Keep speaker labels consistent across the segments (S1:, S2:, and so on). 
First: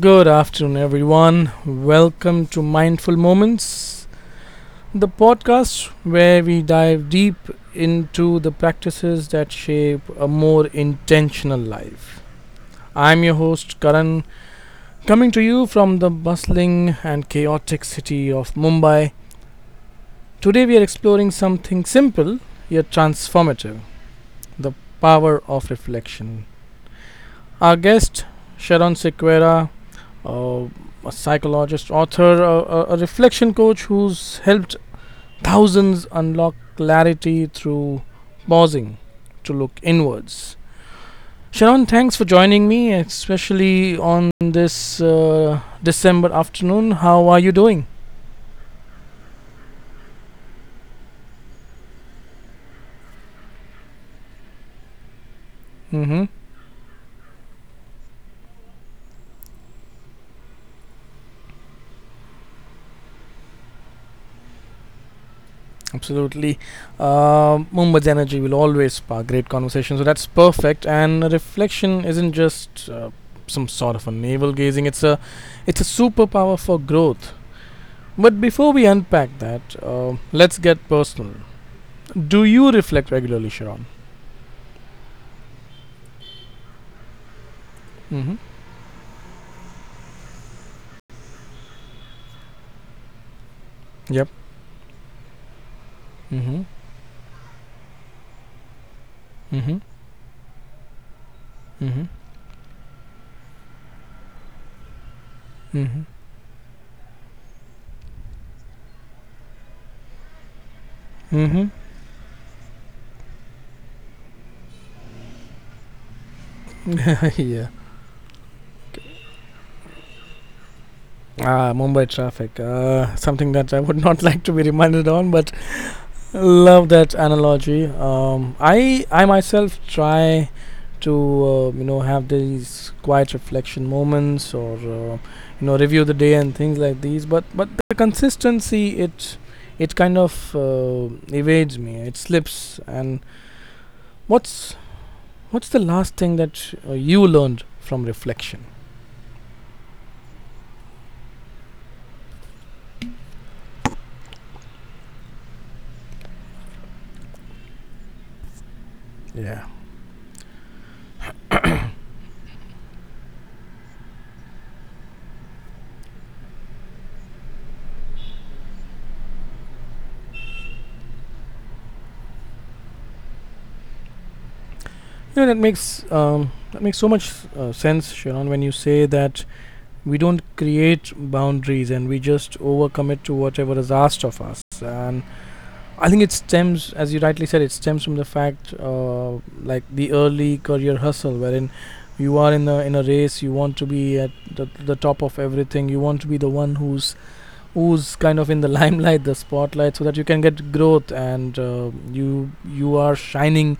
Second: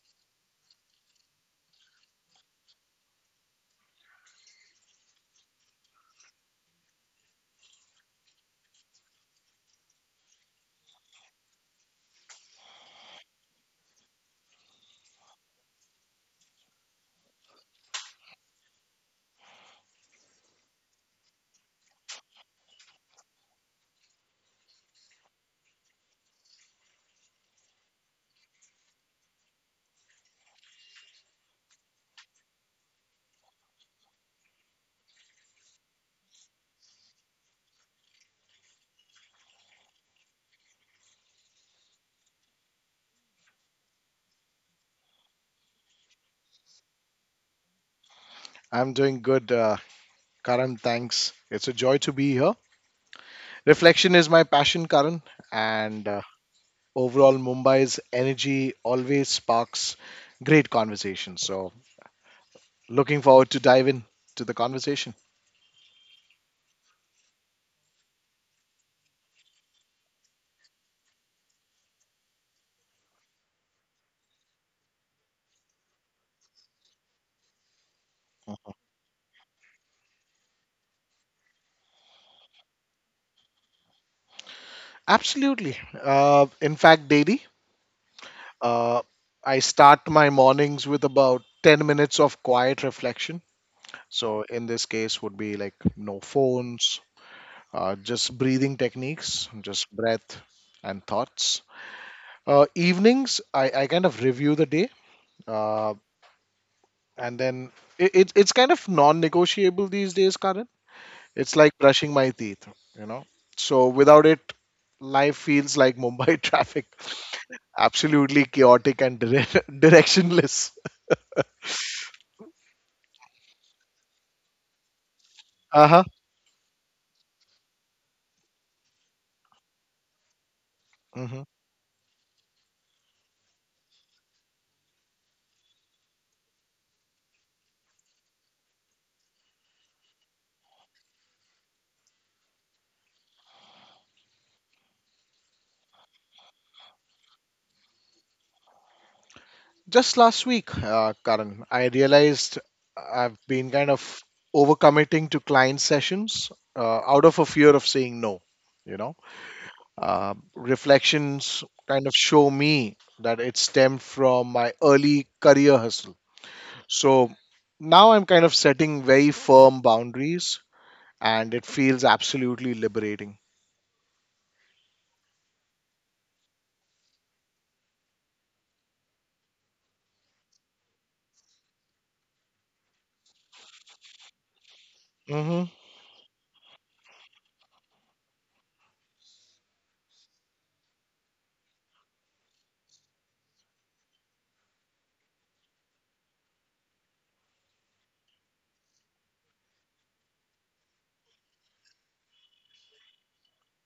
S1: Good afternoon, everyone. Welcome to Mindful Moments, the podcast where we dive deep into the practices that shape a more intentional life. I'm your host, Karan, coming to you from the bustling and chaotic city of Mumbai. Today, we are exploring something simple yet transformative the power of reflection. Our guest, Sharon Sequeira, uh, a psychologist, author, a reflection coach who's helped thousands unlock clarity through pausing to look inwards. Sharon, thanks for joining me, especially on this December afternoon. How are you doing?
S2: I'm doing good, Karan. Thanks. It's a joy to be here. Reflection is my passion, Karan, and
S1: Mm-hmm.
S2: overall, Mumbai's energy always sparks great conversation. So, looking forward to dive in to the conversation.
S1: Absolutely. Mumbai's energy will always spark great conversation, so that's perfect. And a reflection isn't just some sort of a navel gazing; it's a superpower for growth. But before we unpack that, let's get personal. Do you reflect regularly, Sharon?
S2: Absolutely. In fact, daily,
S1: Mm-hmm.
S2: uh, I start my mornings with about 10 minutes of quiet reflection.
S1: Yep.
S2: So, in this case, would be like no
S1: Mm-hmm.
S2: phones, just breathing techniques,
S1: Mm-hmm.
S2: just breath and thoughts.
S1: Mm-hmm.
S2: Evenings, I kind of review the day, uh,
S1: Mm-hmm.
S2: and then it's kind of non-negotiable these days, Karan. It's like
S1: Mm-hmm.
S2: brushing my teeth, you know. So without it, life feels like Mumbai traffic,
S1: yeah.
S2: absolutely chaotic and directionless.
S1: Ah, Mumbai traffic. Something that I would not like to be reminded on, but
S2: Uh-huh.
S1: love that analogy. I myself try to
S2: Hmm.
S1: you know have these quiet reflection moments or you know review the day and things like these but the consistency it it kind of evades me it slips and what's what's the last thing that you learned from reflection.
S2: Just last week, Karan, I realized I've been kind of overcommitting to client sessions out of a fear of saying no, you know
S1: Yeah.
S2: Reflections kind of show me that it stemmed from my early career hustle. So now I'm kind of setting very firm boundaries, and it feels absolutely liberating.
S1: You know that makes so much sense Sharon when you say that we don't create boundaries and we just overcommit to whatever is asked of us and
S2: Mm-hmm,
S1: I think it stems, as you rightly said, it stems from the fact, like the early career hustle, wherein you are in a race, you want to be at the top of everything, you want to be the one who's who's kind of in the limelight, the spotlight, so that you can get growth and you you are shining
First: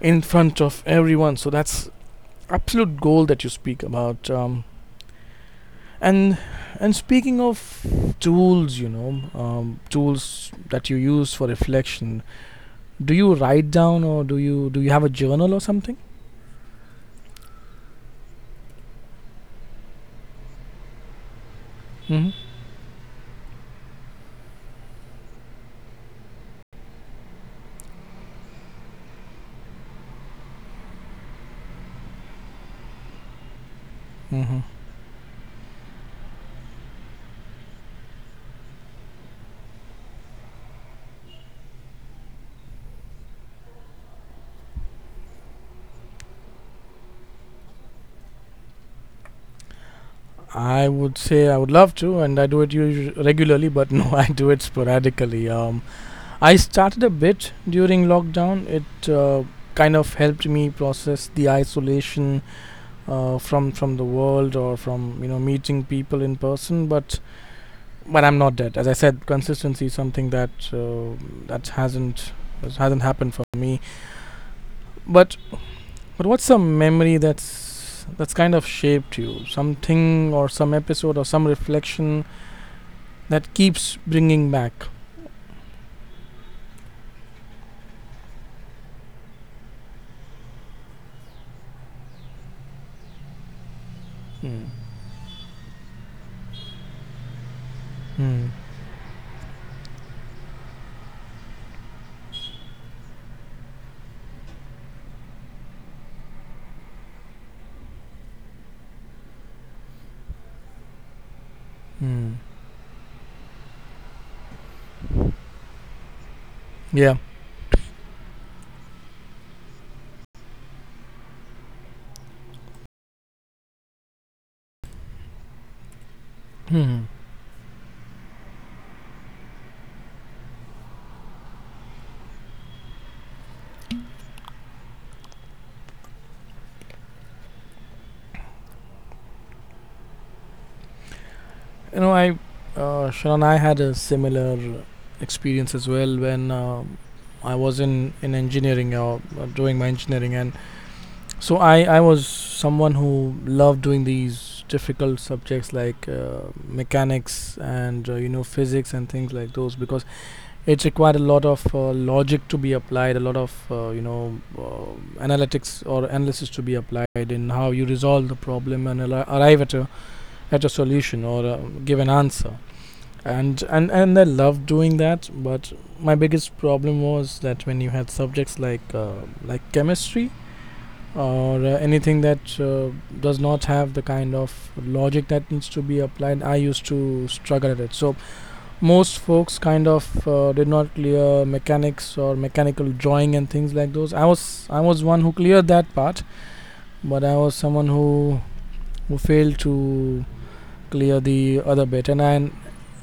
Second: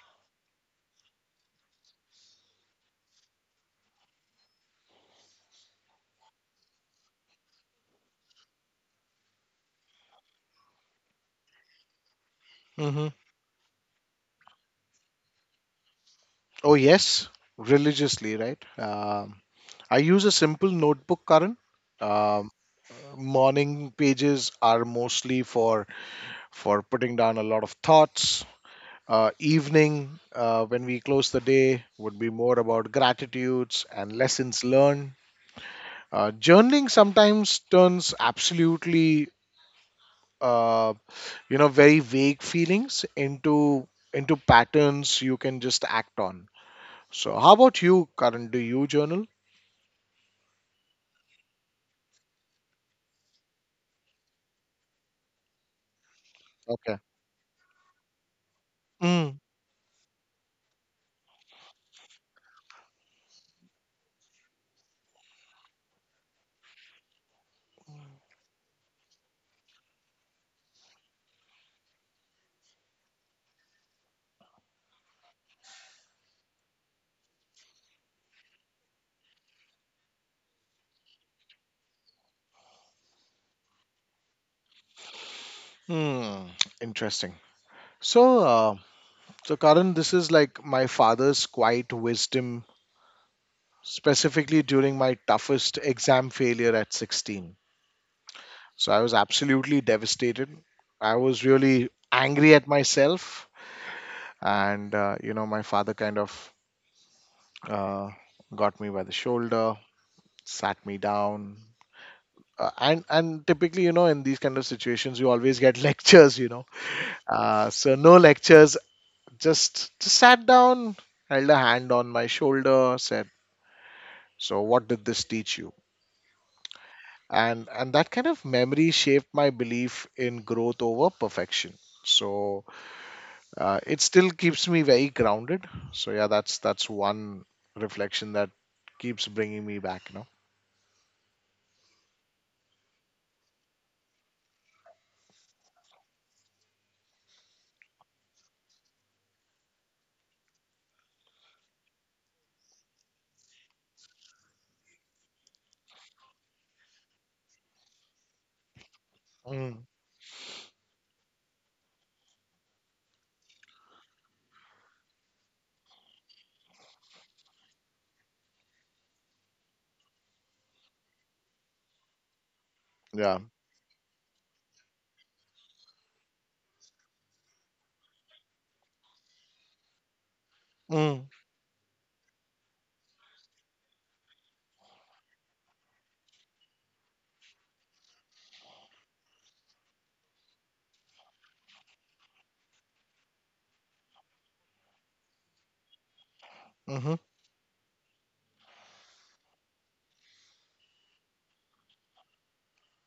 S1: in front of everyone. So that's absolute goal that you speak about. And and speaking of tools, you know, tools that you use for reflection
S2: mm-hmm.
S1: do you write down or do you have a journal or something.
S2: Oh, yes, religiously, right? I use a simple notebook, Karan.
S1: Hmm.
S2: Um, Morning pages are mostly for putting down a lot of thoughts. Evening, when we close the day, would be more about gratitudes and
S1: Mm-hmm.
S2: lessons learned. Journaling sometimes turns absolutely, uh, very vague feelings into patterns you can just act on. So, how about you, Karan? Do you journal?
S1: I would love to and I do it regularly but no I do it sporadically I
S2: Okay.
S1: started a bit during lockdown it
S2: Mm,
S1: kind of helped me process the isolation from the world or from you know meeting people in person but I'm not dead as I said consistency is something that that hasn't that hasn't happened for me but but what's a memory that's kind of shaped you? Something or some episode or some reflection that keeps bringing back.
S2: mm, interesting. So, uh, so Karan, this is like my father's quiet wisdom, specifically
S1: Hmm.
S2: during my toughest exam failure at 16.
S1: Hmm.
S2: So I was absolutely devastated. I was really angry at myself. And my father kind of uh, got me by the shoulder, sat me down.
S1: Hmm.
S2: And typically, you know, in these kind of situations, you always get lectures.
S1: Yeah.
S2: So no lectures, just sat down, held a hand on my shoulder, said, so what did this teach you?
S1: Hmm.
S2: And that kind of memory shaped my belief in growth over perfection. So it still keeps me very grounded, so yeah, that's one reflection that keeps bringing me back.
S1: You know, I, Sharon, I had a similar experience as well when I was in engineering or doing my engineering, and so I was someone who loved doing these difficult subjects like mechanics and you know physics and things like those
S2: Mm,
S1: because it's required a lot of logic to be applied a lot of you know analytics or analysis to be applied in how you resolve the problem and arrive at a solution or give an answer
S2: yeah.
S1: and and I love doing that but my biggest problem was that when you had subjects like chemistry
S2: mm,
S1: or anything that does not have the kind of logic that needs to be applied I used to struggle at it so most folks kind of did not clear mechanics or mechanical drawing and things like those I was one who cleared that part
S2: hmm
S1: but I was someone who failed to clear the other bit and and,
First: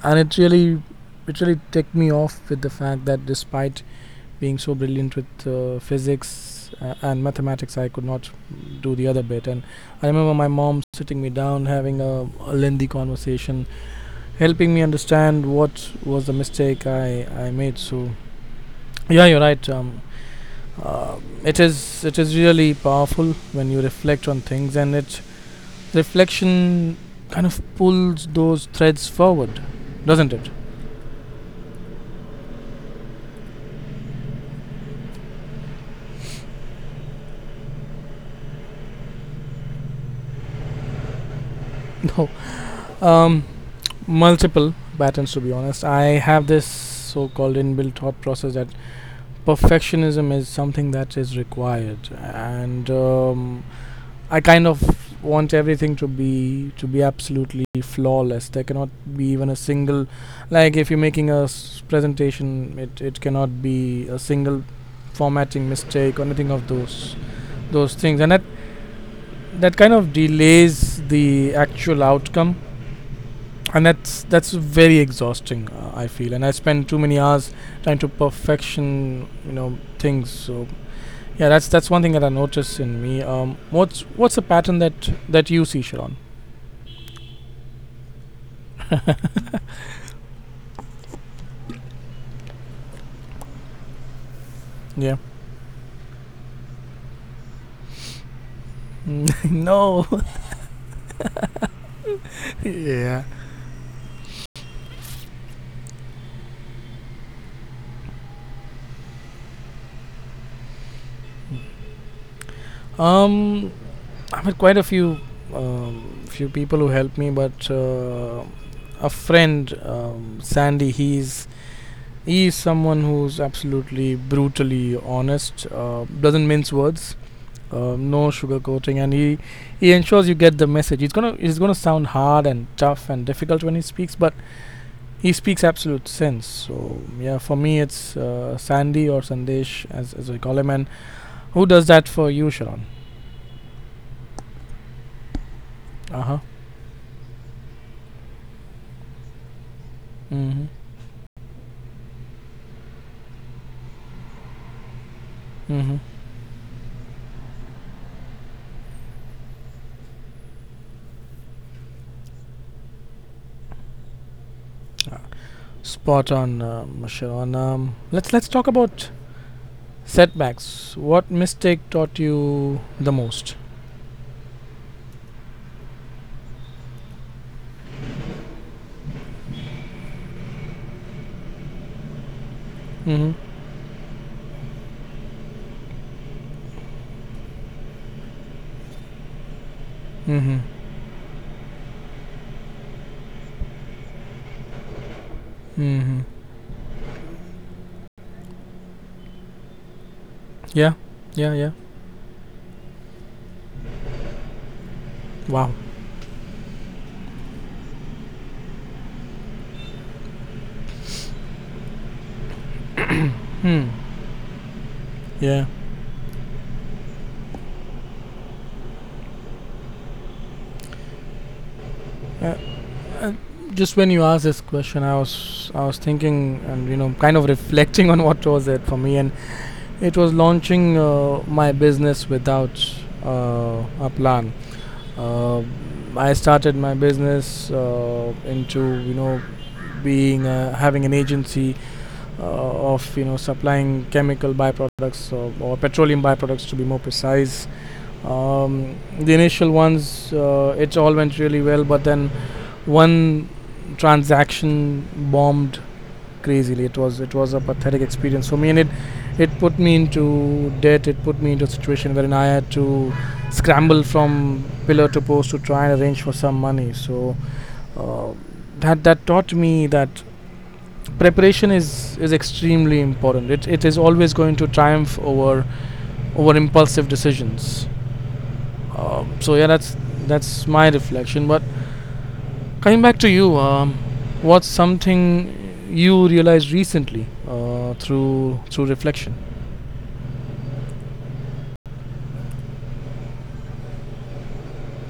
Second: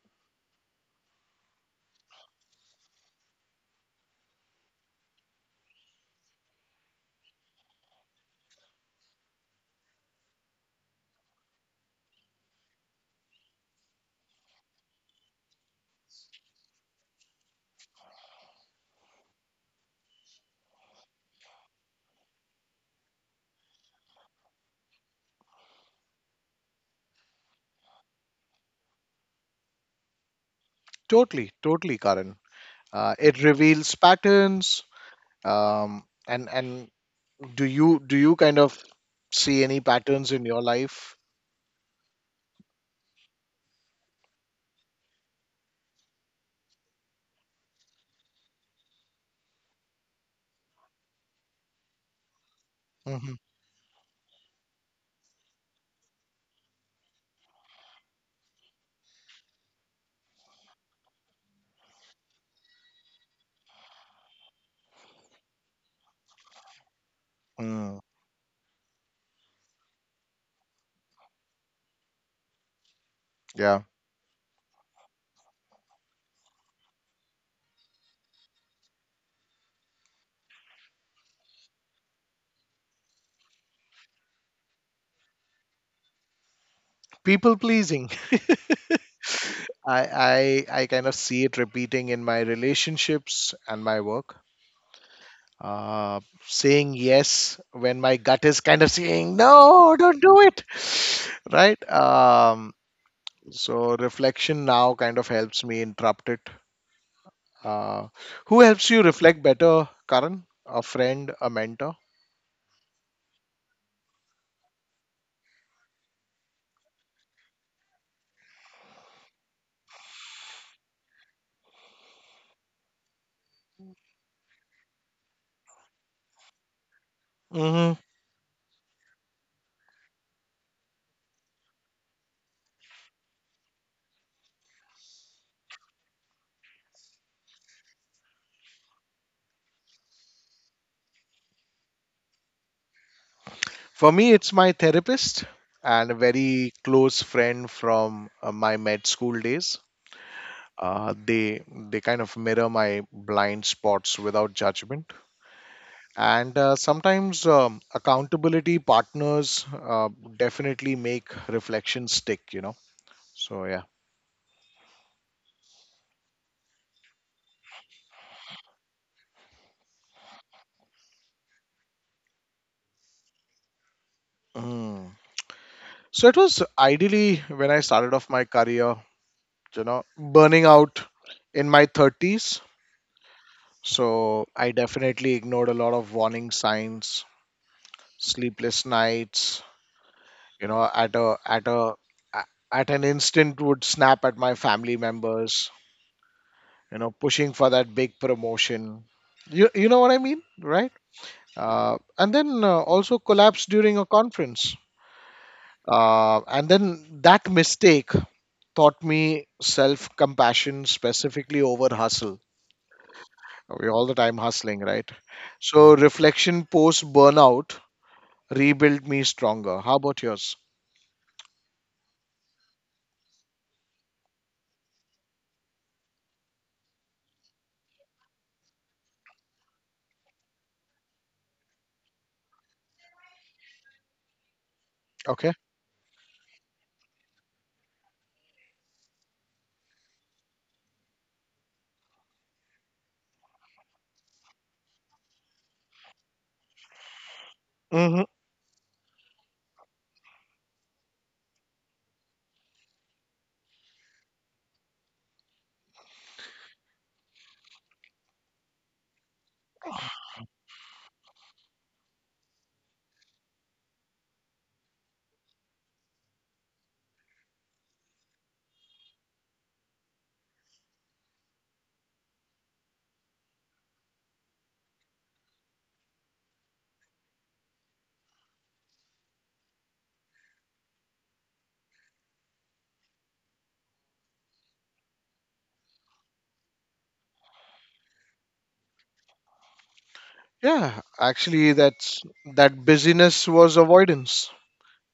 S1: and it really ticked me off with the fact that despite being so brilliant with physics and mathematics I could not do the other bit and I remember my mom sitting me down having a lengthy conversation helping me understand what was the mistake I made. So yeah, you're right. Uh, it is really powerful when you reflect on things, and it reflection kind of pulls those threads forward, doesn't it?
S2: totally, totally, Karan, it reveals patterns. Um, and and do you kind of see any patterns in your life?
S1: No, um, multiple patterns to be honest. I have this so-called inbuilt thought process that perfectionism is something that is required, and
S2: Hmm.
S1: I kind of want everything to be absolutely flawless. There cannot be even a single like if you're making a presentation, it cannot be a single formatting mistake or anything of those
S2: Mm,
S1: things. And that that kind of delays the actual outcome.
S2: yeah.
S1: And that's very exhausting, I feel. And I spend too many hours trying to perfection, you know, things. So yeah, that's one thing that I notice in me. What's the pattern that you see, Sharon?
S2: People pleasing. I, I kind of see it repeating in my relationships and my work,
S1: Yeah.
S2: uh, saying yes when my gut is kind of saying no,
S1: no.
S2: don't do it. Right.
S1: yeah.
S2: So reflection now kind of helps me interrupt it. uh, who helps you reflect better, Karan? A friend? A mentor?
S1: Um, I met quite a few few people who helped me, but a friend, Sandy, he's someone who's absolutely brutally honest, doesn't mince words,
S2: Hmm.
S1: no sugarcoating, and he ensures you get the message. It's gonna sound hard and tough and difficult when he speaks, but he speaks absolute sense. So yeah, for me, it's Sandy or Sandesh as we call him, and Who does that for you, Sharon?
S2: For me it's my therapist and a
S1: Uh huh.
S2: very close friend from my med school days.
S1: Mm hmm.
S2: uh, they they kind of mirror my blind spots without judgment.
S1: Mm hmm.
S2: And sometimes accountability partners definitely make reflection stick, you know. So, yeah.
S1: Spot on, Sharon. Let's talk about setbacks. What mistake taught you the most?
S2: Mm. So, it was ideally when I started off my career, you know, burning out in my 30s.
S1: Mm hmm.
S2: So, I definitely ignored a lot of warning signs, sleepless nights,
S1: Mm hmm.
S2: you know, at at an instant would snap at my family members,
S1: Mm hmm.
S2: you know, pushing for that big promotion. You know what I mean,
S1: Yeah.
S2: right?
S1: Yeah. Yeah.
S2: And then also collapsed during a conference.
S1: Wow.
S2: And then that mistake taught me self compassion, specifically over hustle. We're all the time hustling, right?
S1: Yeah.
S2: So, reflection post burnout rebuilt me stronger. How about yours?
S1: Uh, just when you asked this question, I was thinking and you know kind of reflecting on what was it for me, and it was launching my business without a plan.
S2: Okay.
S1: Uh, I started my business into you know being having an agency of you know supplying chemical byproducts or petroleum byproducts to be more precise.
S2: Hmm.
S1: The initial ones it all went really well, but then one transaction bombed crazily. It was a pathetic experience for me, and it put me into debt. It put me into a situation wherein I had to scramble from pillar to post to try and arrange for some money. So uh, that taught me that preparation is extremely important. It is always going to triumph over over impulsive decisions. So yeah, that's my reflection. But Coming back to you, what's something you realized recently through through reflection?
S2: Yeah, actually, that busyness was avoidance.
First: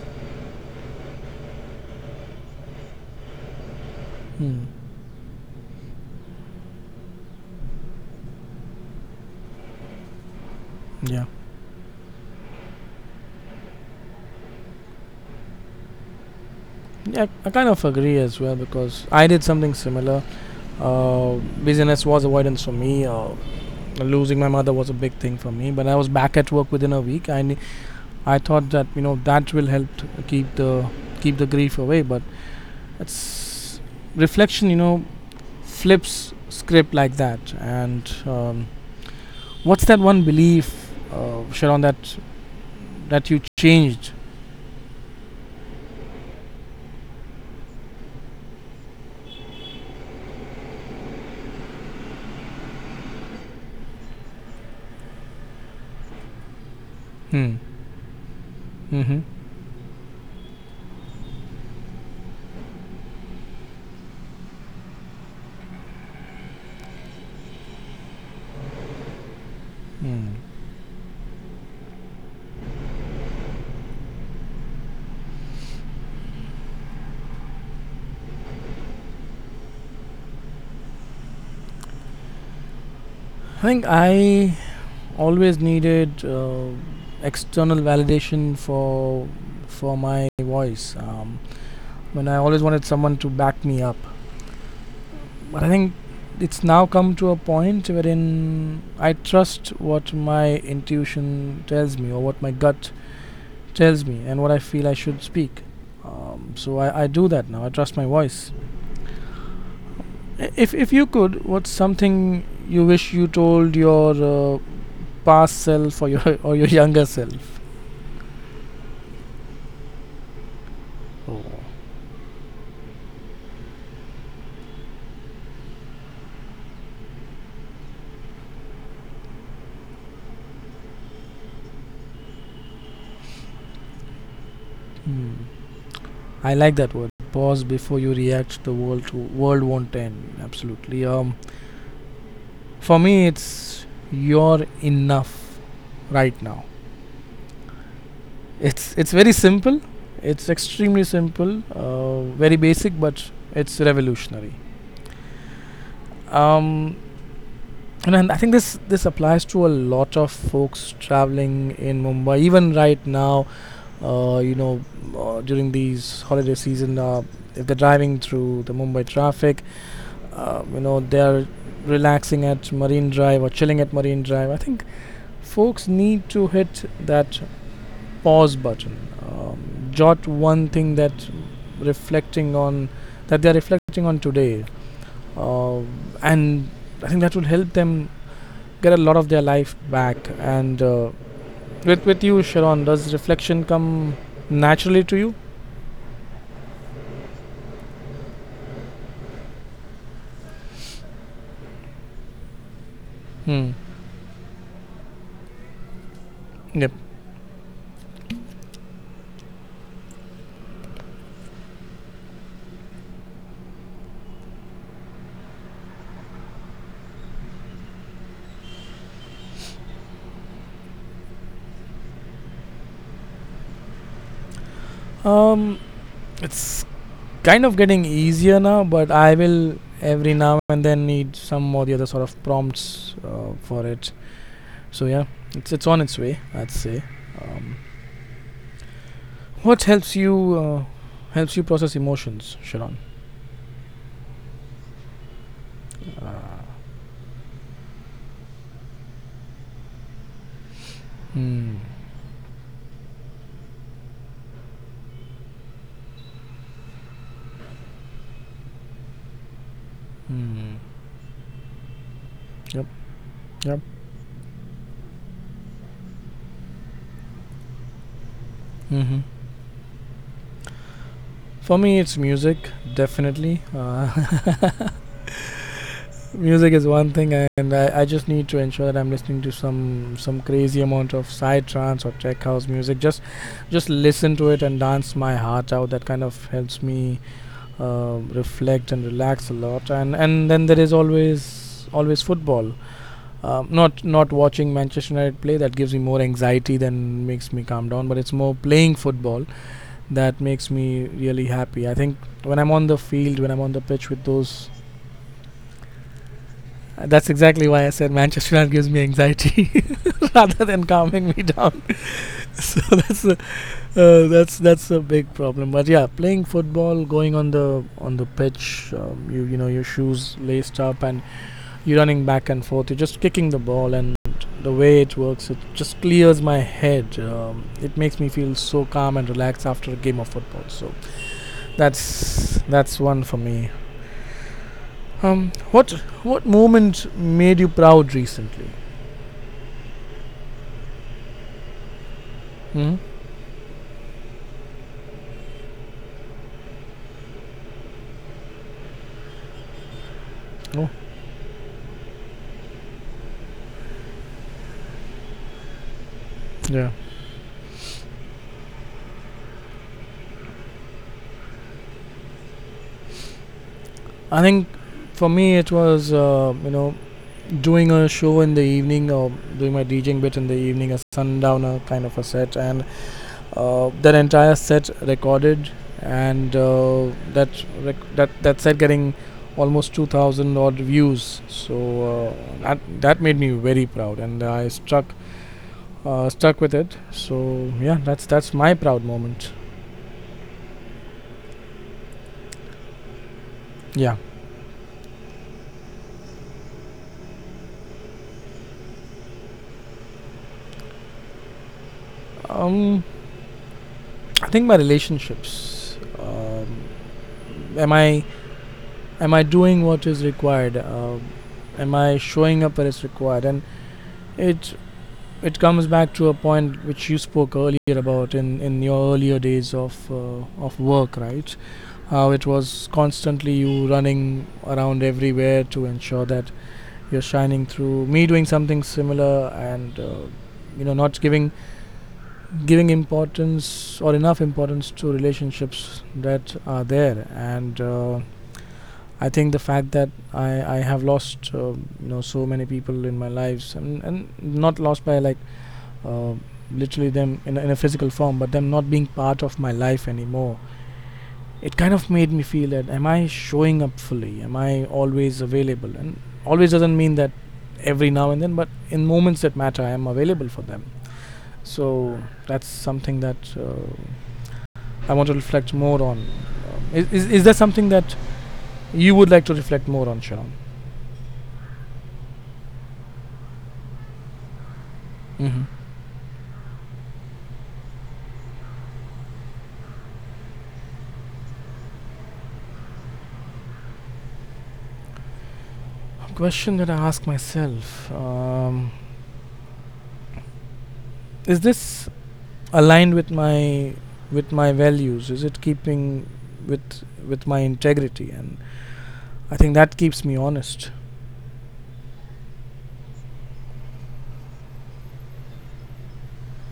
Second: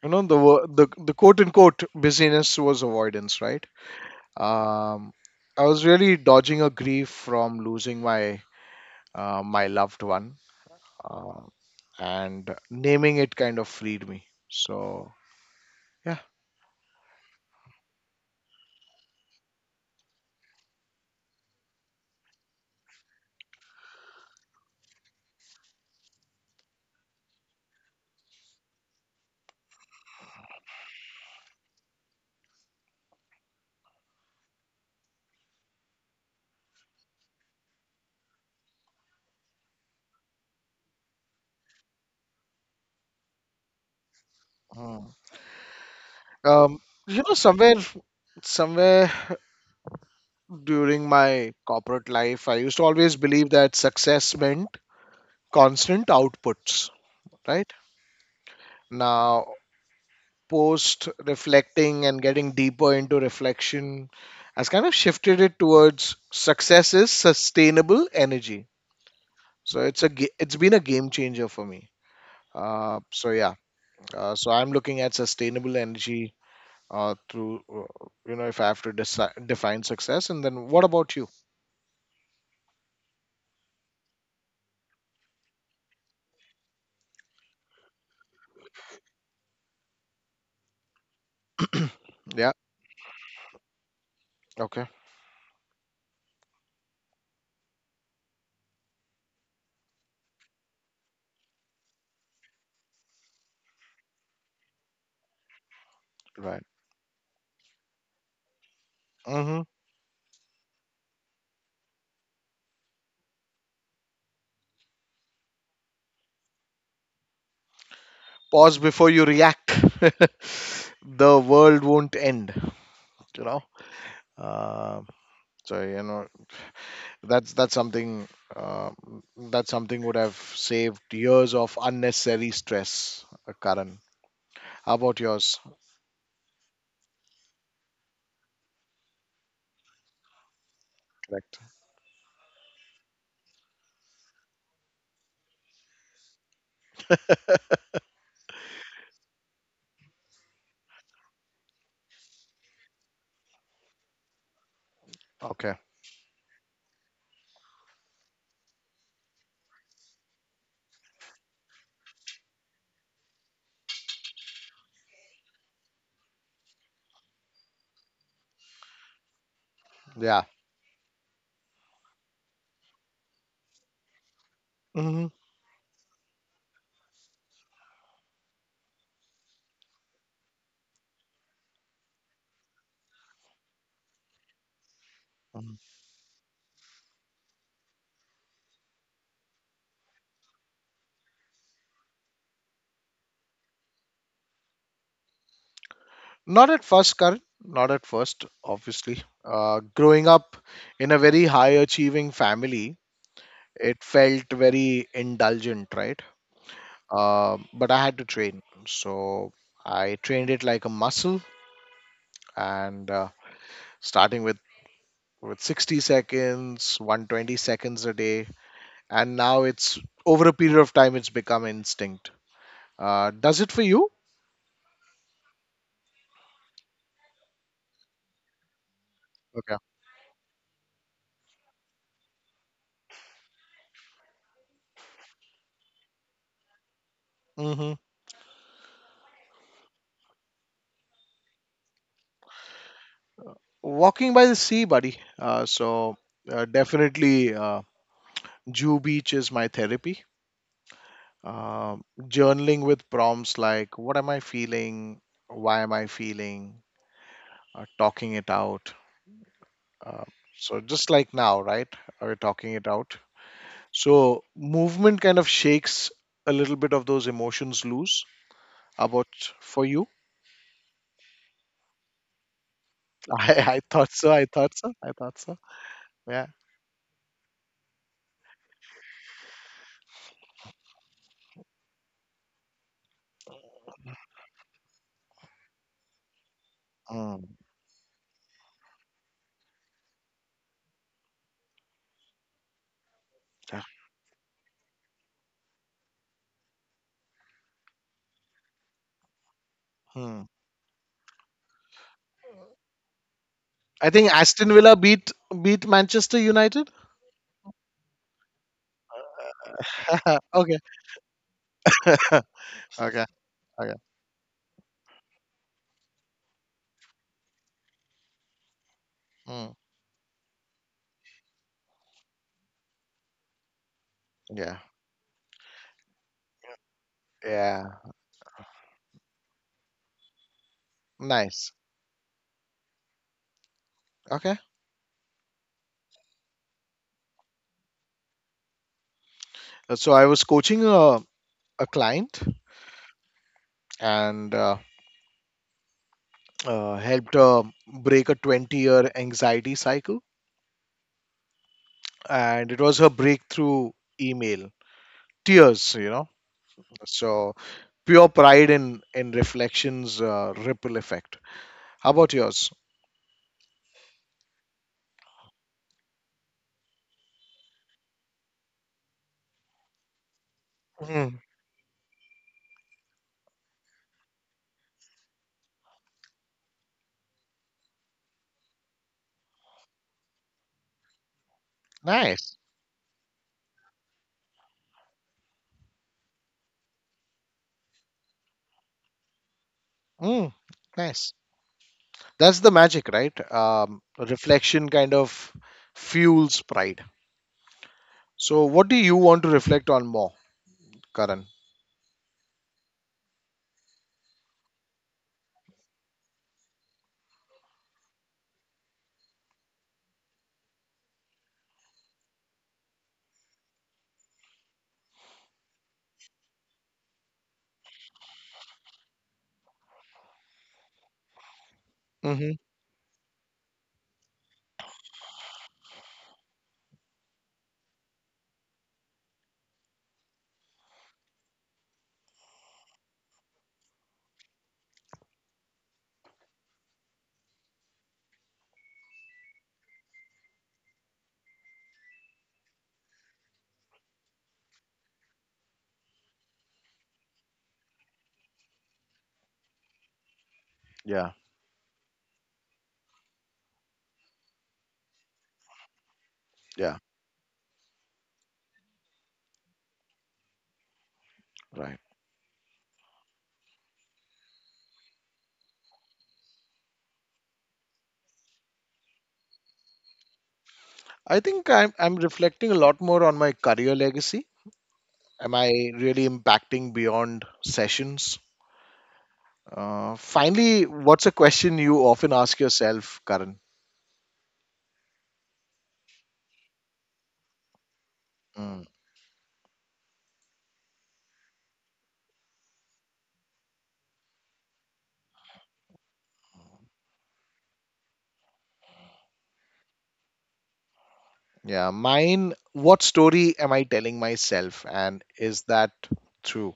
S2: You know, the wo- the quote unquote busyness was avoidance, right?
S1: Hmm.
S2: Um, I was really dodging a grief from losing my my loved one,
S1: Yeah.
S2: uh, and naming it kind of freed me. So yeah.
S1: Yeah, I kind of agree as well because I did something similar. Uh, business was avoidance for me. Losing my mother was a big thing for me. But I was back at work within a week. I thought that you know that will help to keep the keep the grief away. But it's reflection, you know, flips script like that, and What's that one belief, Sharon, that that you changed?
S2: Mm. um, somewhere, somewhere during my corporate life, I used to always believe that success meant constant outputs.
S1: Hmm.
S2: Right
S1: Mm-hmm.
S2: now, post reflecting and getting deeper into reflection, has kind of shifted it towards success is sustainable energy. So
S1: Hmm.
S2: it's been a game changer for me. So yeah. So I'm looking at sustainable energy through, you know, if I have to define success. And then what about you?
S1: I think I always needed external validation for my voice. When I
S2: Yeah.
S1: always wanted someone to back me up,
S2: Okay.
S1: but I think it's now come to a point wherein I trust what my intuition tells me or what my gut tells me and what I feel I should speak.
S2: Right.
S1: So I do that now. I trust my voice.
S2: Hmm.
S1: If you could, what's something you wish you told your past self or your or your younger self?
S2: Pause before you react. The
S1: Oh.
S2: world won't end. You know. Uh, so that's something uh, that something would have saved years of unnecessary stress, Karan. How about
S1: Hmm.
S2: yours?
S1: I like that word. Pause before you react. The world won't end. Absolutely.
S2: Correct.
S1: For me, it's you're enough right now. It's very simple. It's extremely simple. Very basic, but it's revolutionary.
S2: Okay.
S1: Um, and then I think this this applies to a lot of folks traveling in Mumbai. Even right now, you know, during these holiday season, if they're driving through the Mumbai traffic,
S2: Yeah.
S1: you know, they're relaxing at Marine Drive or chilling at Marine Drive. I think
S2: Hmm.
S1: folks need to hit that pause button, um, jot one thing that reflecting on that they're reflecting on today, uh, and I think that will help them get a lot of their life back. And with you, Sharon, does reflection come naturally to you?
S2: Not at first, Karan. Not at first, obviously. Growing up in a very high achieving family,
S1: Hmm.
S2: it felt very indulgent, right?
S1: Yep.
S2: But I had to train. So I trained it like a muscle, and starting with 60 seconds, 120 seconds a day. And now it's, over a period of time, it's become instinct. Does it for you?
S1: Um, it's kind of getting easier now, but I
S2: Okay.
S1: will every now and then need some or the other sort of prompts for it. So yeah, it's on its way. I'd say. Um,
S2: Hmm.
S1: what helps you process emotions, Sharon?
S2: Walking by the sea, buddy. Definitely. Jew Beach is my therapy.
S1: Hmm.
S2: Journaling with prompts like, what am I feeling? Why am I feeling? Talking it out. Uh,
S1: Hmm.
S2: so, just like now, right? We're talking it
S1: Yep.
S2: out.
S1: Yep.
S2: So, movement kind of shakes a little bit of those emotions loose.
S1: Mm-hmm.
S2: About for you?
S1: For me, it's music,
S2: I,
S1: definitely.
S2: I thought so. Yeah.
S1: Music is one thing, and I just need to ensure that I'm listening to some crazy amount of side trance or tech house music, just listen to it and dance my heart out. That kind of helps me
S2: Mm,
S1: reflect and relax a lot. And then there is always football. um,
S2: yeah.
S1: not not watching Manchester United play, that gives me more anxiety than makes me calm down, but it's more playing football that
S2: Hmm.
S1: makes me really happy, I think, when I'm on the field, when I'm on the pitch
S2: I
S1: with
S2: think
S1: those.
S2: Aston Villa beat Manchester United.
S1: That's exactly why I said Manchester United gives me anxiety rather than
S2: Okay.
S1: calming me down. So that's a,
S2: Okay. Okay.
S1: that's a big problem. But yeah, playing football, going on the pitch, you know,
S2: Hmm.
S1: your shoes laced up, and you're running back and forth. You're just kicking the ball, and the
S2: Yeah.
S1: way it works, it just clears my head.
S2: Yeah,
S1: It makes me feel so calm and relaxed after a game of football. So
S2: nice.
S1: that's one for me.
S2: Okay.
S1: Um, what what moment made you proud recently?
S2: So I was coaching a client,
S1: Hmm?
S2: and helped her break a 20-year year anxiety cycle.
S1: Oh,
S2: And it was her breakthrough email. Tears, you know.
S1: yeah.
S2: So pure pride in reflections, ripple effect. How about yours?
S1: I think for me it was you know, doing a show in the evening, or doing my DJing bit in the evening, a
S2: Mm,
S1: sundowner kind of a set, and that entire set recorded, and that that set getting almost 2,000 odd views. So
S2: nice.
S1: that made me very proud, and I struck stuck with it. So yeah, that's my proud moment.
S2: Mm, nice. That's the magic, right?
S1: Yeah,
S2: Reflection kind of fuels pride. So what do you want to reflect on more, Karan?
S1: um, I think my relationships. Am I doing what is required, am I showing up as required? And it it comes back to a point which you spoke earlier about, in your earlier days of work, right? How it was constantly you running around everywhere to ensure that you're shining through, me doing something similar, and you know, not giving importance, or enough importance, to relationships that are there. And I think the fact that I have lost, you know, so many people in my lives, and not lost by, like, uh, literally them in a physical form, but them not being part of my life anymore,
S2: Yeah,
S1: it kind of made me feel that, am I showing up fully, am I always available? And always
S2: yeah,
S1: doesn't mean that every now and then, but in moments that matter, I am available for them.
S2: right.
S1: So that's something that I want to reflect more on. Is that something that you would like to reflect more on, Sean?
S2: I think I'm reflecting a lot more on my career legacy. Am
S1: Mm-hmm.
S2: I really impacting beyond sessions? Finally, what's a question you often ask yourself, Karan?
S1: Question that I ask myself:
S2: Mm,
S1: is this aligned with my values? Is it keeping with my integrity? And I think that keeps me honest.
S2: yeah, mine. What story am I telling myself, and is that true?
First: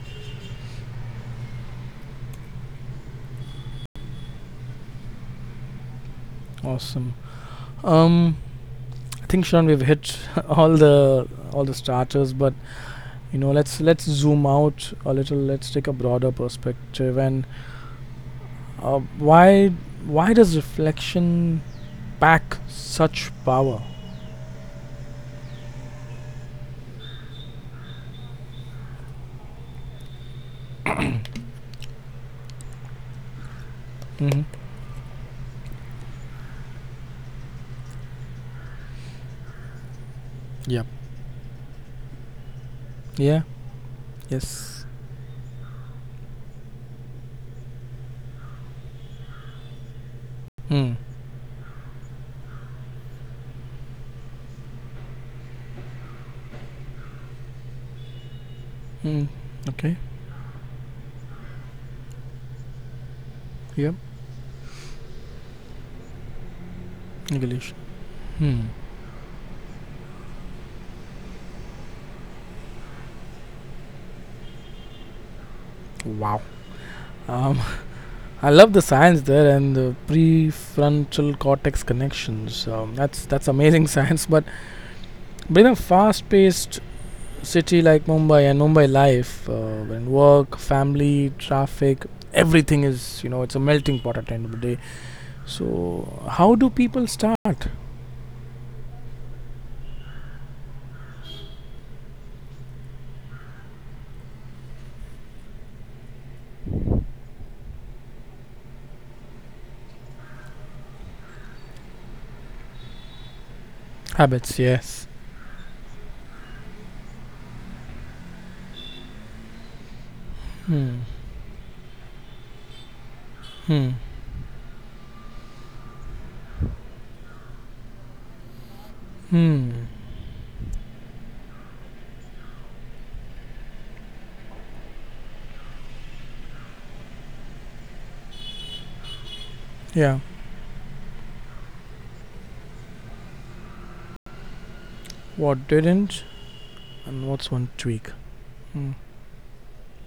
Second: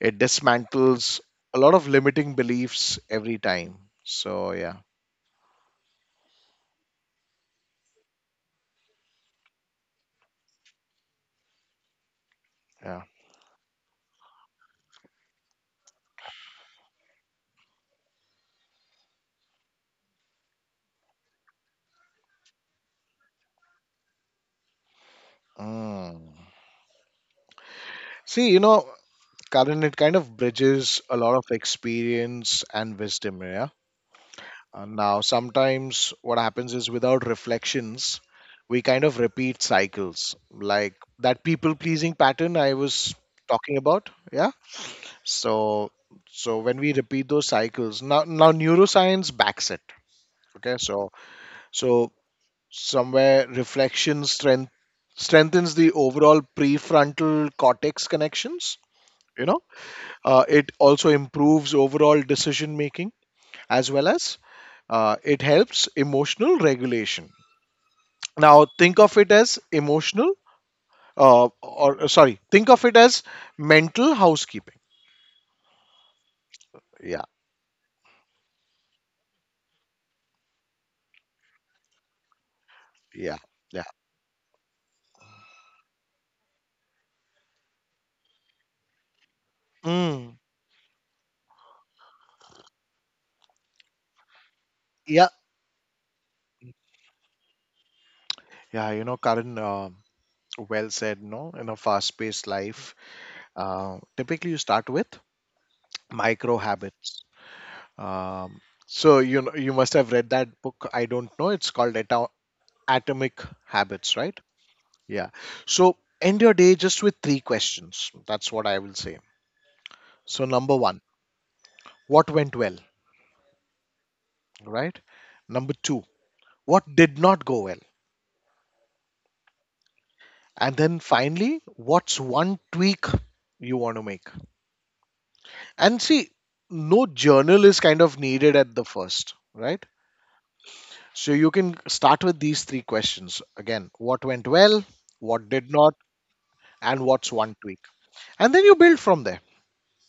S2: It dismantles a lot of limiting beliefs every time. So yeah,
S1: Awesome. Um, I think Sean, we've hit all the starters, but
S2: yeah.
S1: you know, let's zoom out a little. Let's take a broader perspective. And uh, why why does reflection pack such power?
S2: Mm. See, you know, Karan, it kind of bridges a lot of experience and wisdom, yeah.
S1: Mm-hmm.
S2: Now, sometimes what happens is without reflections, we kind of repeat cycles,
S1: Yep.
S2: like that people pleasing pattern I was
S1: Yeah.
S2: talking about, yeah.
S1: Yes.
S2: So, so when we repeat those cycles, now now neuroscience backs it, okay.
S1: Hmm.
S2: So, so somewhere reflection strength strengthens the overall prefrontal cortex connections,
S1: Hmm.
S2: you know.
S1: Okay.
S2: It also improves overall decision making, as
S1: Yep.
S2: well as it helps emotional regulation.
S1: English. Hmm.
S2: Now, think of it as emotional, or sorry, think of it as mental housekeeping.
S1: Wow.
S2: Yeah,
S1: Um, I love the science there, and the prefrontal cortex connections. That's
S2: yeah,
S1: that's
S2: yeah.
S1: amazing science. But being a fast-paced city like Mumbai, and Mumbai life, and
S2: Mm,
S1: work, family, traffic, everything, is you know, it's a melting pot at the end of the day.
S2: yeah,
S1: So how do people start
S2: yeah, you know, Karan, well said, no? In a fast paced life, typically you start with micro habits. Um, so, you know, you must have read that book. I don't know. It's called Atomic Habits, right?
S1: habits? Yes.
S2: Yeah. So end your day just with three questions. That's what I will say. So number one, what went well,
S1: Hmm.
S2: right? Number two, what did not go well?
S1: Hmm.
S2: And then finally, what's one tweak you want to make? And see, no journal is kind of needed at the first, right?
S1: Yeah.
S2: So you can start with these three questions. Again, what went well, what did
S1: What
S2: not,
S1: didn't,
S2: and
S1: and
S2: what's
S1: what's
S2: one
S1: one
S2: tweak?
S1: tweak?
S2: And then you
S1: Hmm.
S2: build from there.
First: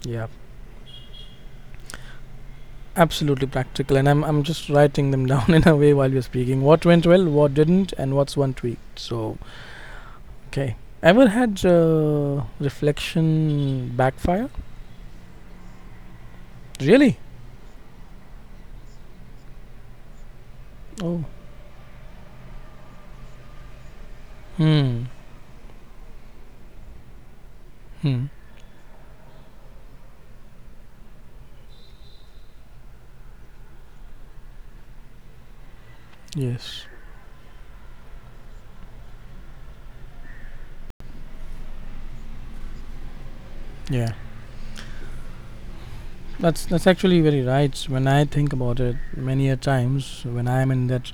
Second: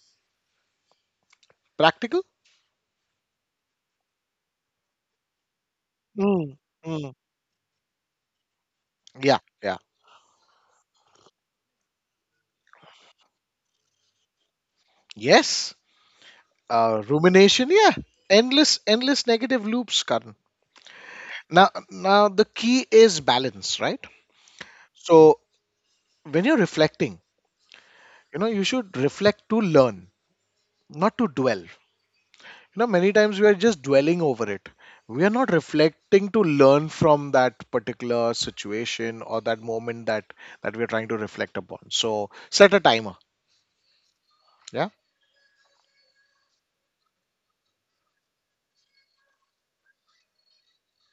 S1: Yeah.
S2: Practical?
S1: Absolutely practical, and I'm just writing them down in a way while we're
S2: Mm,
S1: speaking. What went
S2: mm.
S1: well, what didn't, and what's one tweak. So
S2: Yeah, yeah.
S1: okay. Ever had reflection backfire?
S2: Yes,
S1: Really?
S2: rumination, yeah. Endless, endless negative loops, Karan.
S1: Oh.
S2: Now, now the key is balance, right?
S1: Hmm.
S2: So when you're reflecting,
S1: Hmm.
S2: you know you should reflect to learn, not to dwell. You know, many times we are just dwelling over it, we are not reflecting to
S1: Yes.
S2: learn from that particular situation or that moment that we're trying to reflect upon. So set a timer,
S1: Yeah.
S2: yeah.
S1: That's actually very right. When I think about it, many a times when I'm in that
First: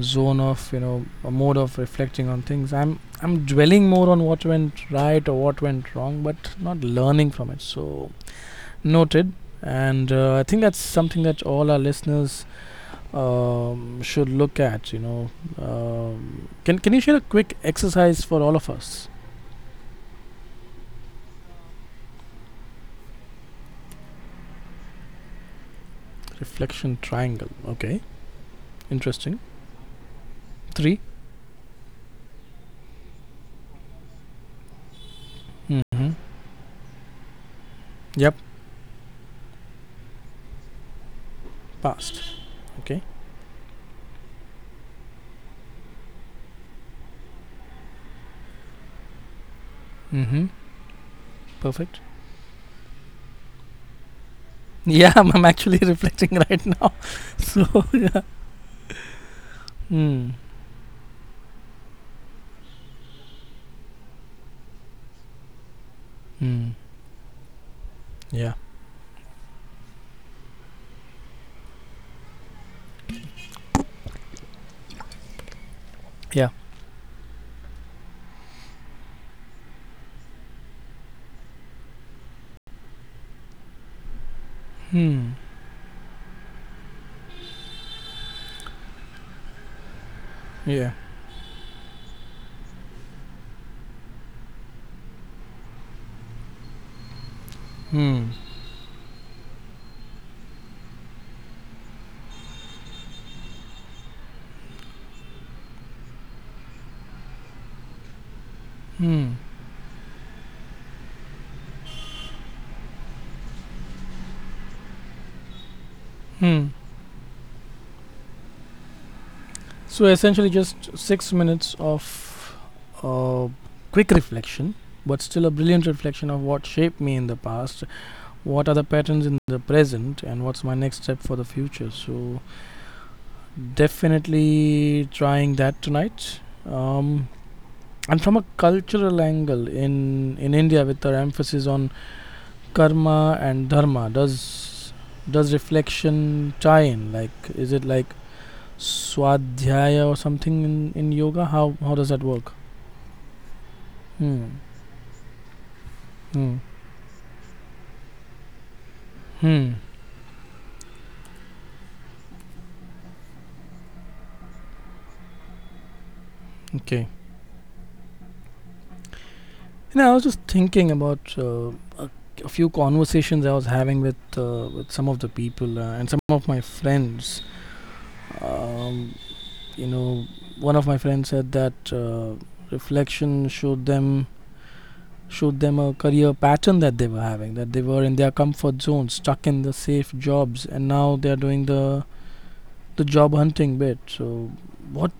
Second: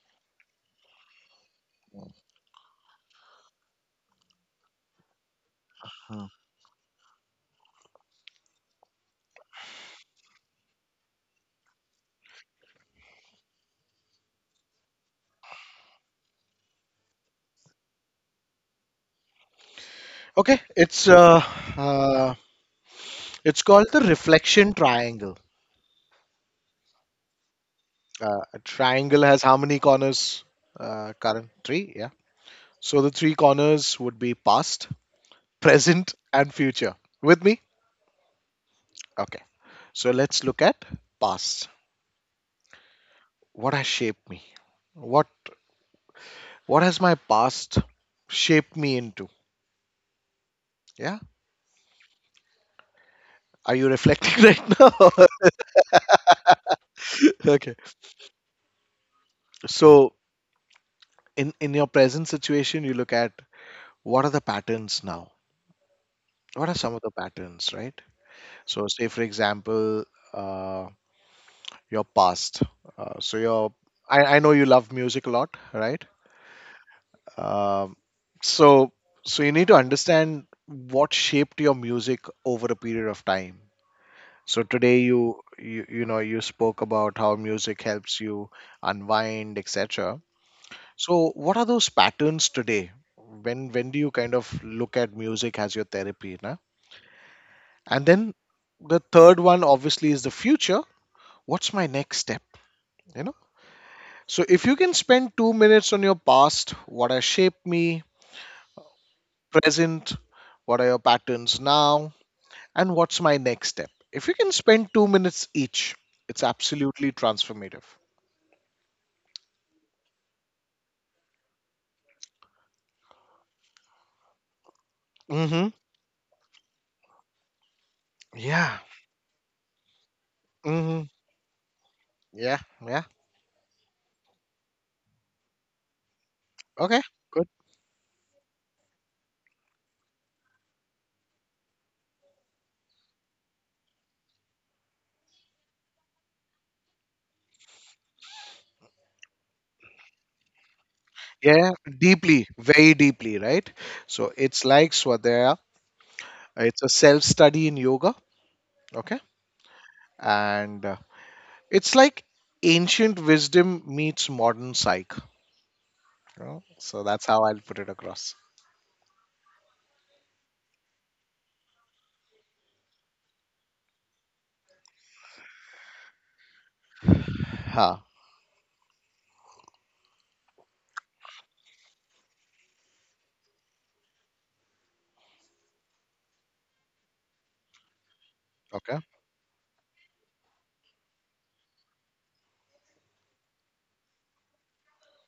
S1: zone of, you know, a mode of reflecting on things, I'm dwelling more on what went right or what went wrong,
S2: Hmm.
S1: but not learning from it. So noted. And I think that's something that all our listeners should look at. You know, can you share a quick exercise for all of us?
S2: Okay, uh it's called the reflection triangle.
S1: Reflection triangle. Okay,
S2: A triangle
S1: interesting.
S2: has how many corners,
S1: three.
S2: Karan? Three, yeah. So the three corners would be past, present,
S1: Mm-hmm.
S2: and future. With me?
S1: Yep.
S2: Okay. So let's look at past.
S1: Past. Okay.
S2: What has shaped me? What has my past shaped me into?
S1: Mm-hmm.
S2: Yeah.
S1: Perfect.
S2: Are you reflecting right now?
S1: Yeah, I'm actually reflecting right now.
S2: Okay.
S1: So. Yeah.
S2: So
S1: Hmm.
S2: in your present situation, you look at what are the patterns now? What
S1: Hmm.
S2: are some of the patterns, right?
S1: Yeah.
S2: So say for example, uh, your past. So your I, know you love music a lot, right?
S1: Yeah.
S2: Um, so so you need to understand what shaped your music over a period of time. So today
S1: Hmm.
S2: you know you spoke about how music helps you unwind, etc.
S1: Yeah.
S2: So what are those patterns today? When do you kind of look at music as your therapy? Na? And then
S1: Hmm.
S2: the third one obviously is the future. What's my next step? You know? So, if you can spend 2 minutes on your past, what has shaped me,
S1: Hmm.
S2: present, what are your patterns now, and what's my next step? If you can spend 2 minutes each, it's
S1: Hmm.
S2: absolutely transformative.
S1: So essentially, just 6 minutes of uh, quick reflection, but still a
S2: Mm-hmm.
S1: brilliant reflection of what shaped me in the past,
S2: Yeah.
S1: what are the patterns in the present, and what's my
S2: Mm-hmm.
S1: next step for the future. So
S2: Yeah. Yeah.
S1: definitely trying that tonight.
S2: Okay.
S1: Um,
S2: Good.
S1: and from a cultural angle, in India, with our emphasis on karma and dharma, does reflection tie in? Like, is it like swadhyaya or something, in yoga?
S2: Yeah.
S1: How does that
S2: Deeply,
S1: work?
S2: very deeply, right? So,
S1: Hmm.
S2: it's like Swadhyaya,
S1: Hmm.
S2: it's a self study in yoga. Okay.
S1: Hmm.
S2: And it's like ancient wisdom meets modern psych. Know? So
S1: Okay.
S2: that's how I'll put it across.
S1: You know, I was just thinking about a, a few conversations I was having with with some of the people and some of my friends.
S2: Huh.
S1: Um, you know, one of my friends said that reflection showed them a career pattern that they were having, that they were in their comfort
S2: Okay.
S1: zone, stuck in the safe jobs, and now they are doing the job hunting bit. So what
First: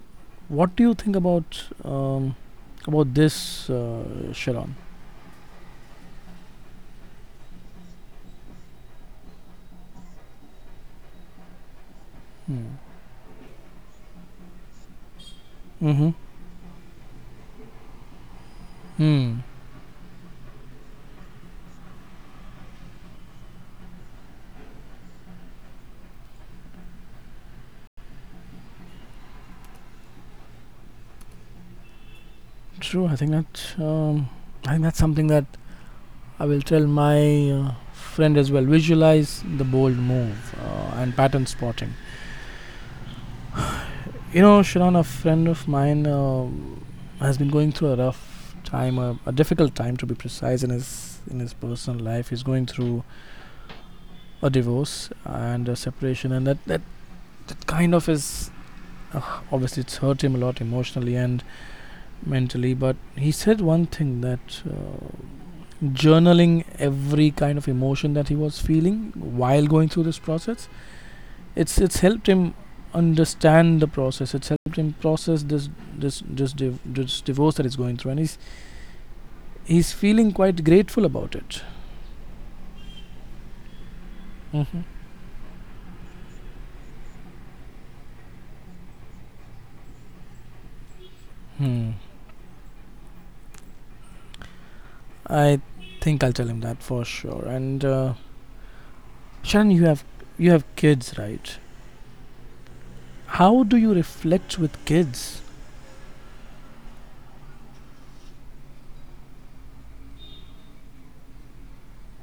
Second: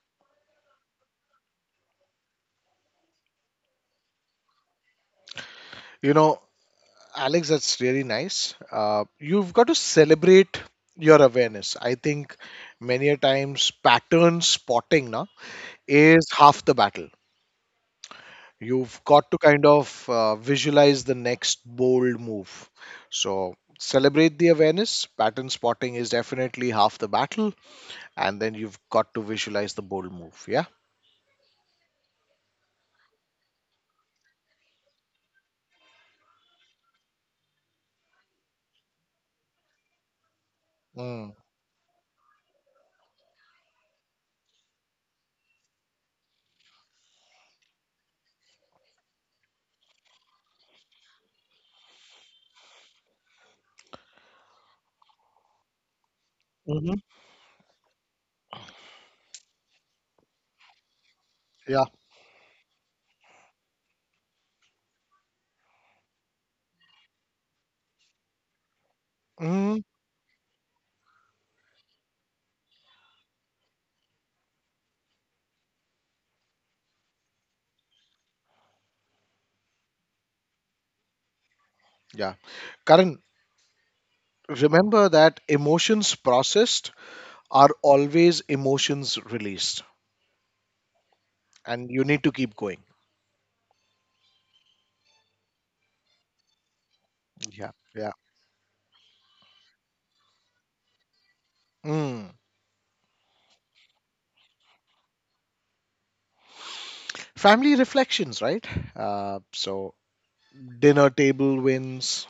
S1: what do you think about this, Sharon?
S2: You know, Alex, that's really nice. You've got to celebrate your awareness. I think
S1: Hmm.
S2: many a times pattern spotting, na,
S1: Mm-hmm.
S2: is half the battle. You've got to
S1: Hmm.
S2: kind of visualize the next bold move. So celebrate the awareness. Pattern spotting is definitely half the battle. And then you've got to visualize the bold move. Yeah.
S1: True. I think that I think that's something that I will tell my friend as well. Visualize the bold move, and
S2: Mm.
S1: pattern spotting. You know, Sharon, a friend of mine has been going through a rough time, a difficult time, to be precise, in his personal life. He's going through a divorce and a separation, and that that,
S2: Hmm.
S1: that kind of is, obviously, it's hurt him a lot emotionally and
S2: Yeah.
S1: mentally. But he said one thing, that journaling every kind of emotion that he was feeling while
S2: Mm.
S1: going through this process, it's helped him understand the process, it's helped him process this this divorce that he's going through, and he's feeling quite grateful about it.
S2: Yeah. Karan,
S1: Mm-hmm.
S2: remember that emotions processed are always emotions released, and
S1: Hmm.
S2: you need to keep going.
S1: i I'll tell him that for sure.
S2: Yeah,
S1: And
S2: yeah.
S1: Sharon, you have kids, right?
S2: Mm.
S1: How do you reflect with kids?
S2: Family reflections, right? uh, so dinner table wins,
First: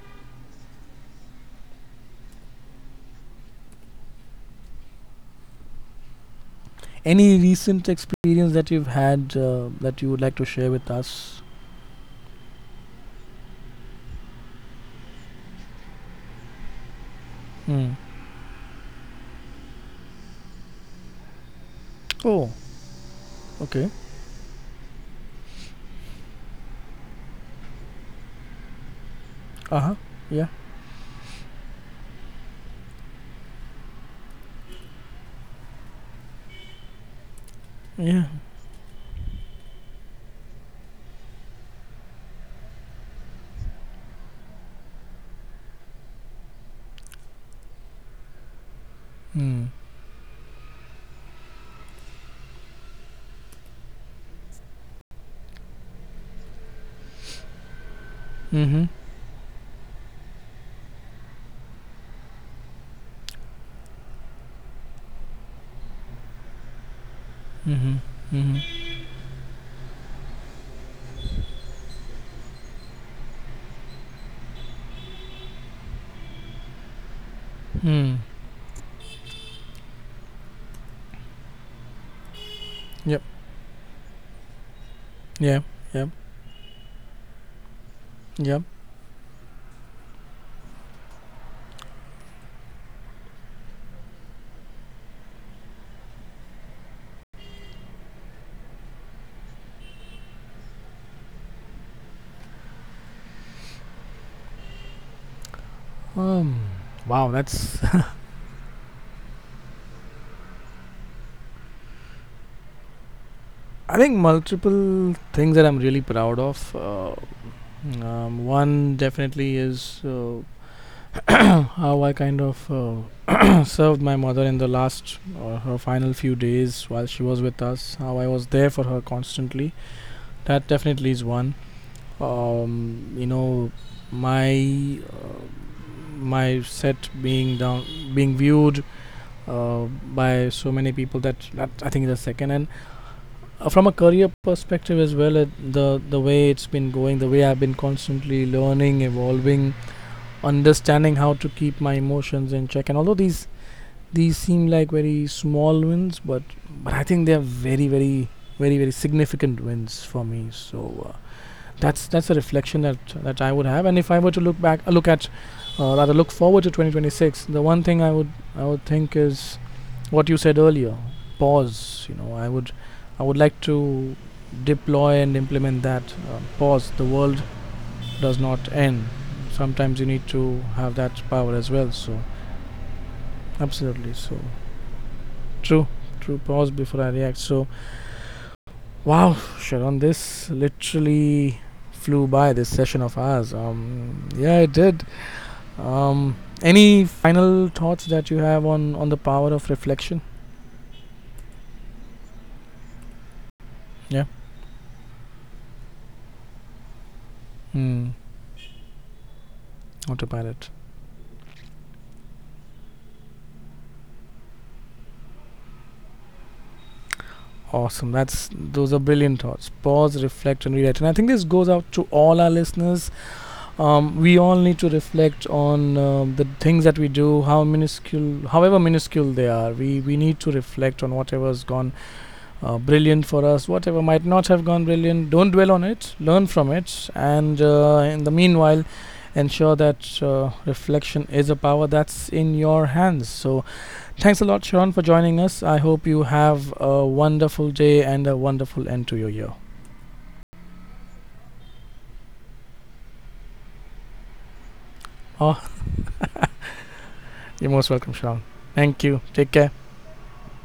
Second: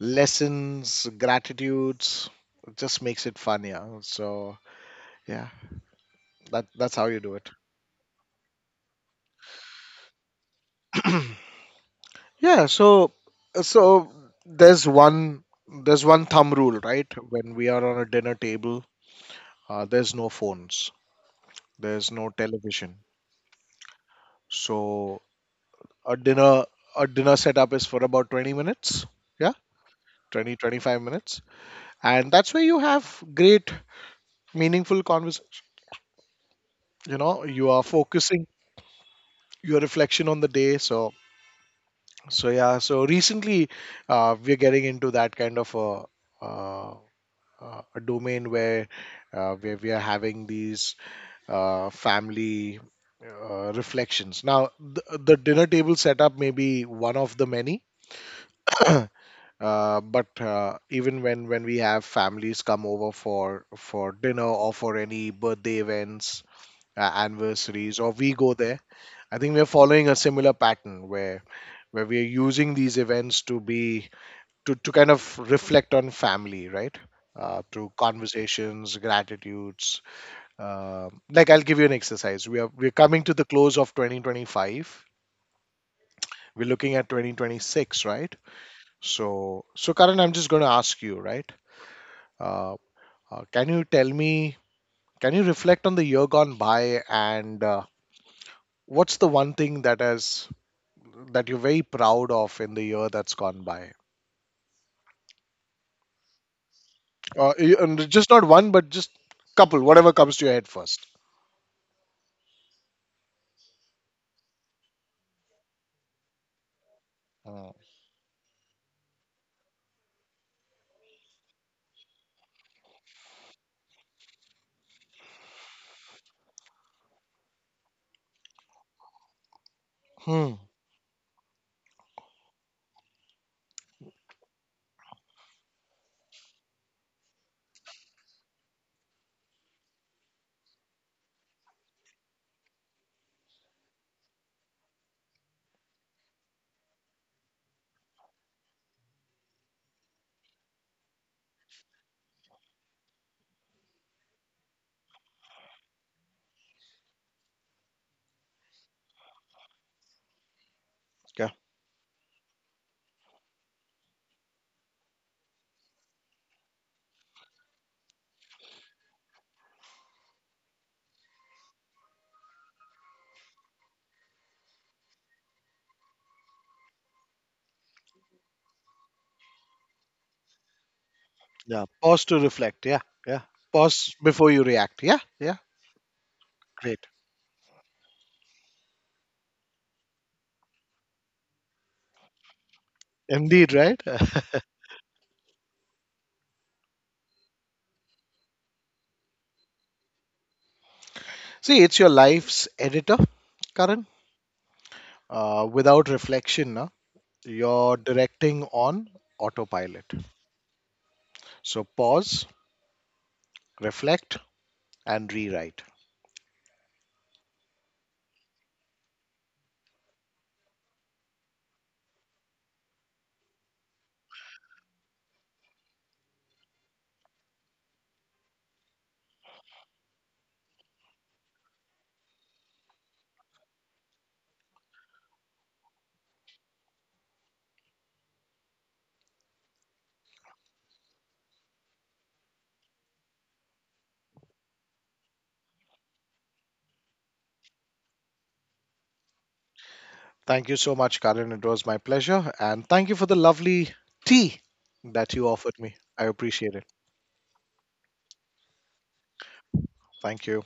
S2: lessons, gratitudes. It just makes it fun, yeah. So yeah, that that's how you do
S1: Any
S2: it.
S1: recent experience that you've had that you would like to share with us?
S2: Yeah, so, so there's one, there's one thumb rule, right? When we are
S1: Mm.
S2: on a dinner table, there's no phones. There's no
S1: Oh,
S2: television.
S1: okay.
S2: So a dinner setup is for about 20 minutes. Yeah,
S1: Uh huh. Yeah.
S2: twenty 25 minutes. And that's where you have great meaningful conversation. You know, you are
S1: Yeah.
S2: focusing your reflection on the day. So so yeah, so recently we're getting into that kind of a uh, a domain
S1: Mm.
S2: where we are having these family reflections. Now, the dinner table setup may be one of the many.
S1: Mm hmm.
S2: But even when we have families come over for dinner or for any birthday events,
S1: Mm
S2: anniversaries,
S1: hmm.
S2: or we go
S1: Mm
S2: there, I think we're following a similar pattern where we are using these events to be to kind of reflect on family, right?
S1: hmm.
S2: Through
S1: Mm.
S2: conversations, gratitudes. Like I'll give you an exercise. We're
S1: Yep.
S2: coming to the close of 2025.
S1: Yeah. Yep.
S2: We're looking at 2026, right?
S1: Yep.
S2: So so Karan, I'm just going to ask you, right? Uh, can you tell me, can you reflect on the year gone by, and what's the one thing that has, that you're very proud of in the year that's gone by?
S1: Um. Wow, that's.
S2: And just not one, but just couple, whatever comes to your head first.
S1: I think multiple things that I'm really proud of.
S2: Mm.
S1: One definitely is how I kind of served my mother in the last, or her final few days while she was with us, how I was there for her constantly. That
S2: Hmm.
S1: definitely is one. You know, my my set being down, being viewed uh, by so many people, that I think is the second. And from a career perspective as well, the way it's been going, the way I've been constantly learning, evolving, understanding how to keep my emotions in check. And although these seem like very small wins, but I think they're very very significant wins for me. So.
S2: Yeah.
S1: That's a reflection that I would have. And if I were to look back, rather look forward to 2026, the one thing I would think is what you said earlier: pause. You know, I would like to deploy and implement that pause. The world does not end. Sometimes you need to have that power as
S2: Yeah.
S1: well. So
S2: Pause to reflect. Yeah. Yeah. Pause
S1: absolutely, so
S2: before you react. Yeah. Yeah.
S1: true, Pause
S2: Great.
S1: before I react. So wow, Sharon, this literally flew by, this session of ours.
S2: Indeed, right?
S1: Yeah, it did. Um, any final thoughts that you have on the power of reflection?
S2: See, it's your life's editor, Karan.
S1: Yeah.
S2: Without reflection, na, you're
S1: Hmm.
S2: directing on autopilot.
S1: Autopilot.
S2: So pause, reflect, and rewrite.
S1: Awesome. That's those are brilliant thoughts. Pause, reflect, and rewrite. And I think this goes out to all our listeners. We all need to reflect on the things that we do, how minuscule, however minuscule they are. We need to reflect on whatever has gone brilliant for us, whatever might not have gone brilliant, don't dwell on it, learn from it. And in the meanwhile, ensure that reflection is a power that's in your hands. So, thanks a lot, Sharon, for joining us. I hope you have a wonderful day and a wonderful end to your year.
S2: Thank you so much, Karan. It was my pleasure. And thank you for the lovely tea that you
S1: Oh,
S2: offered me. I appreciate it.
S1: you're most welcome, Sharon. Thank you. Take care.
S2: Thank you.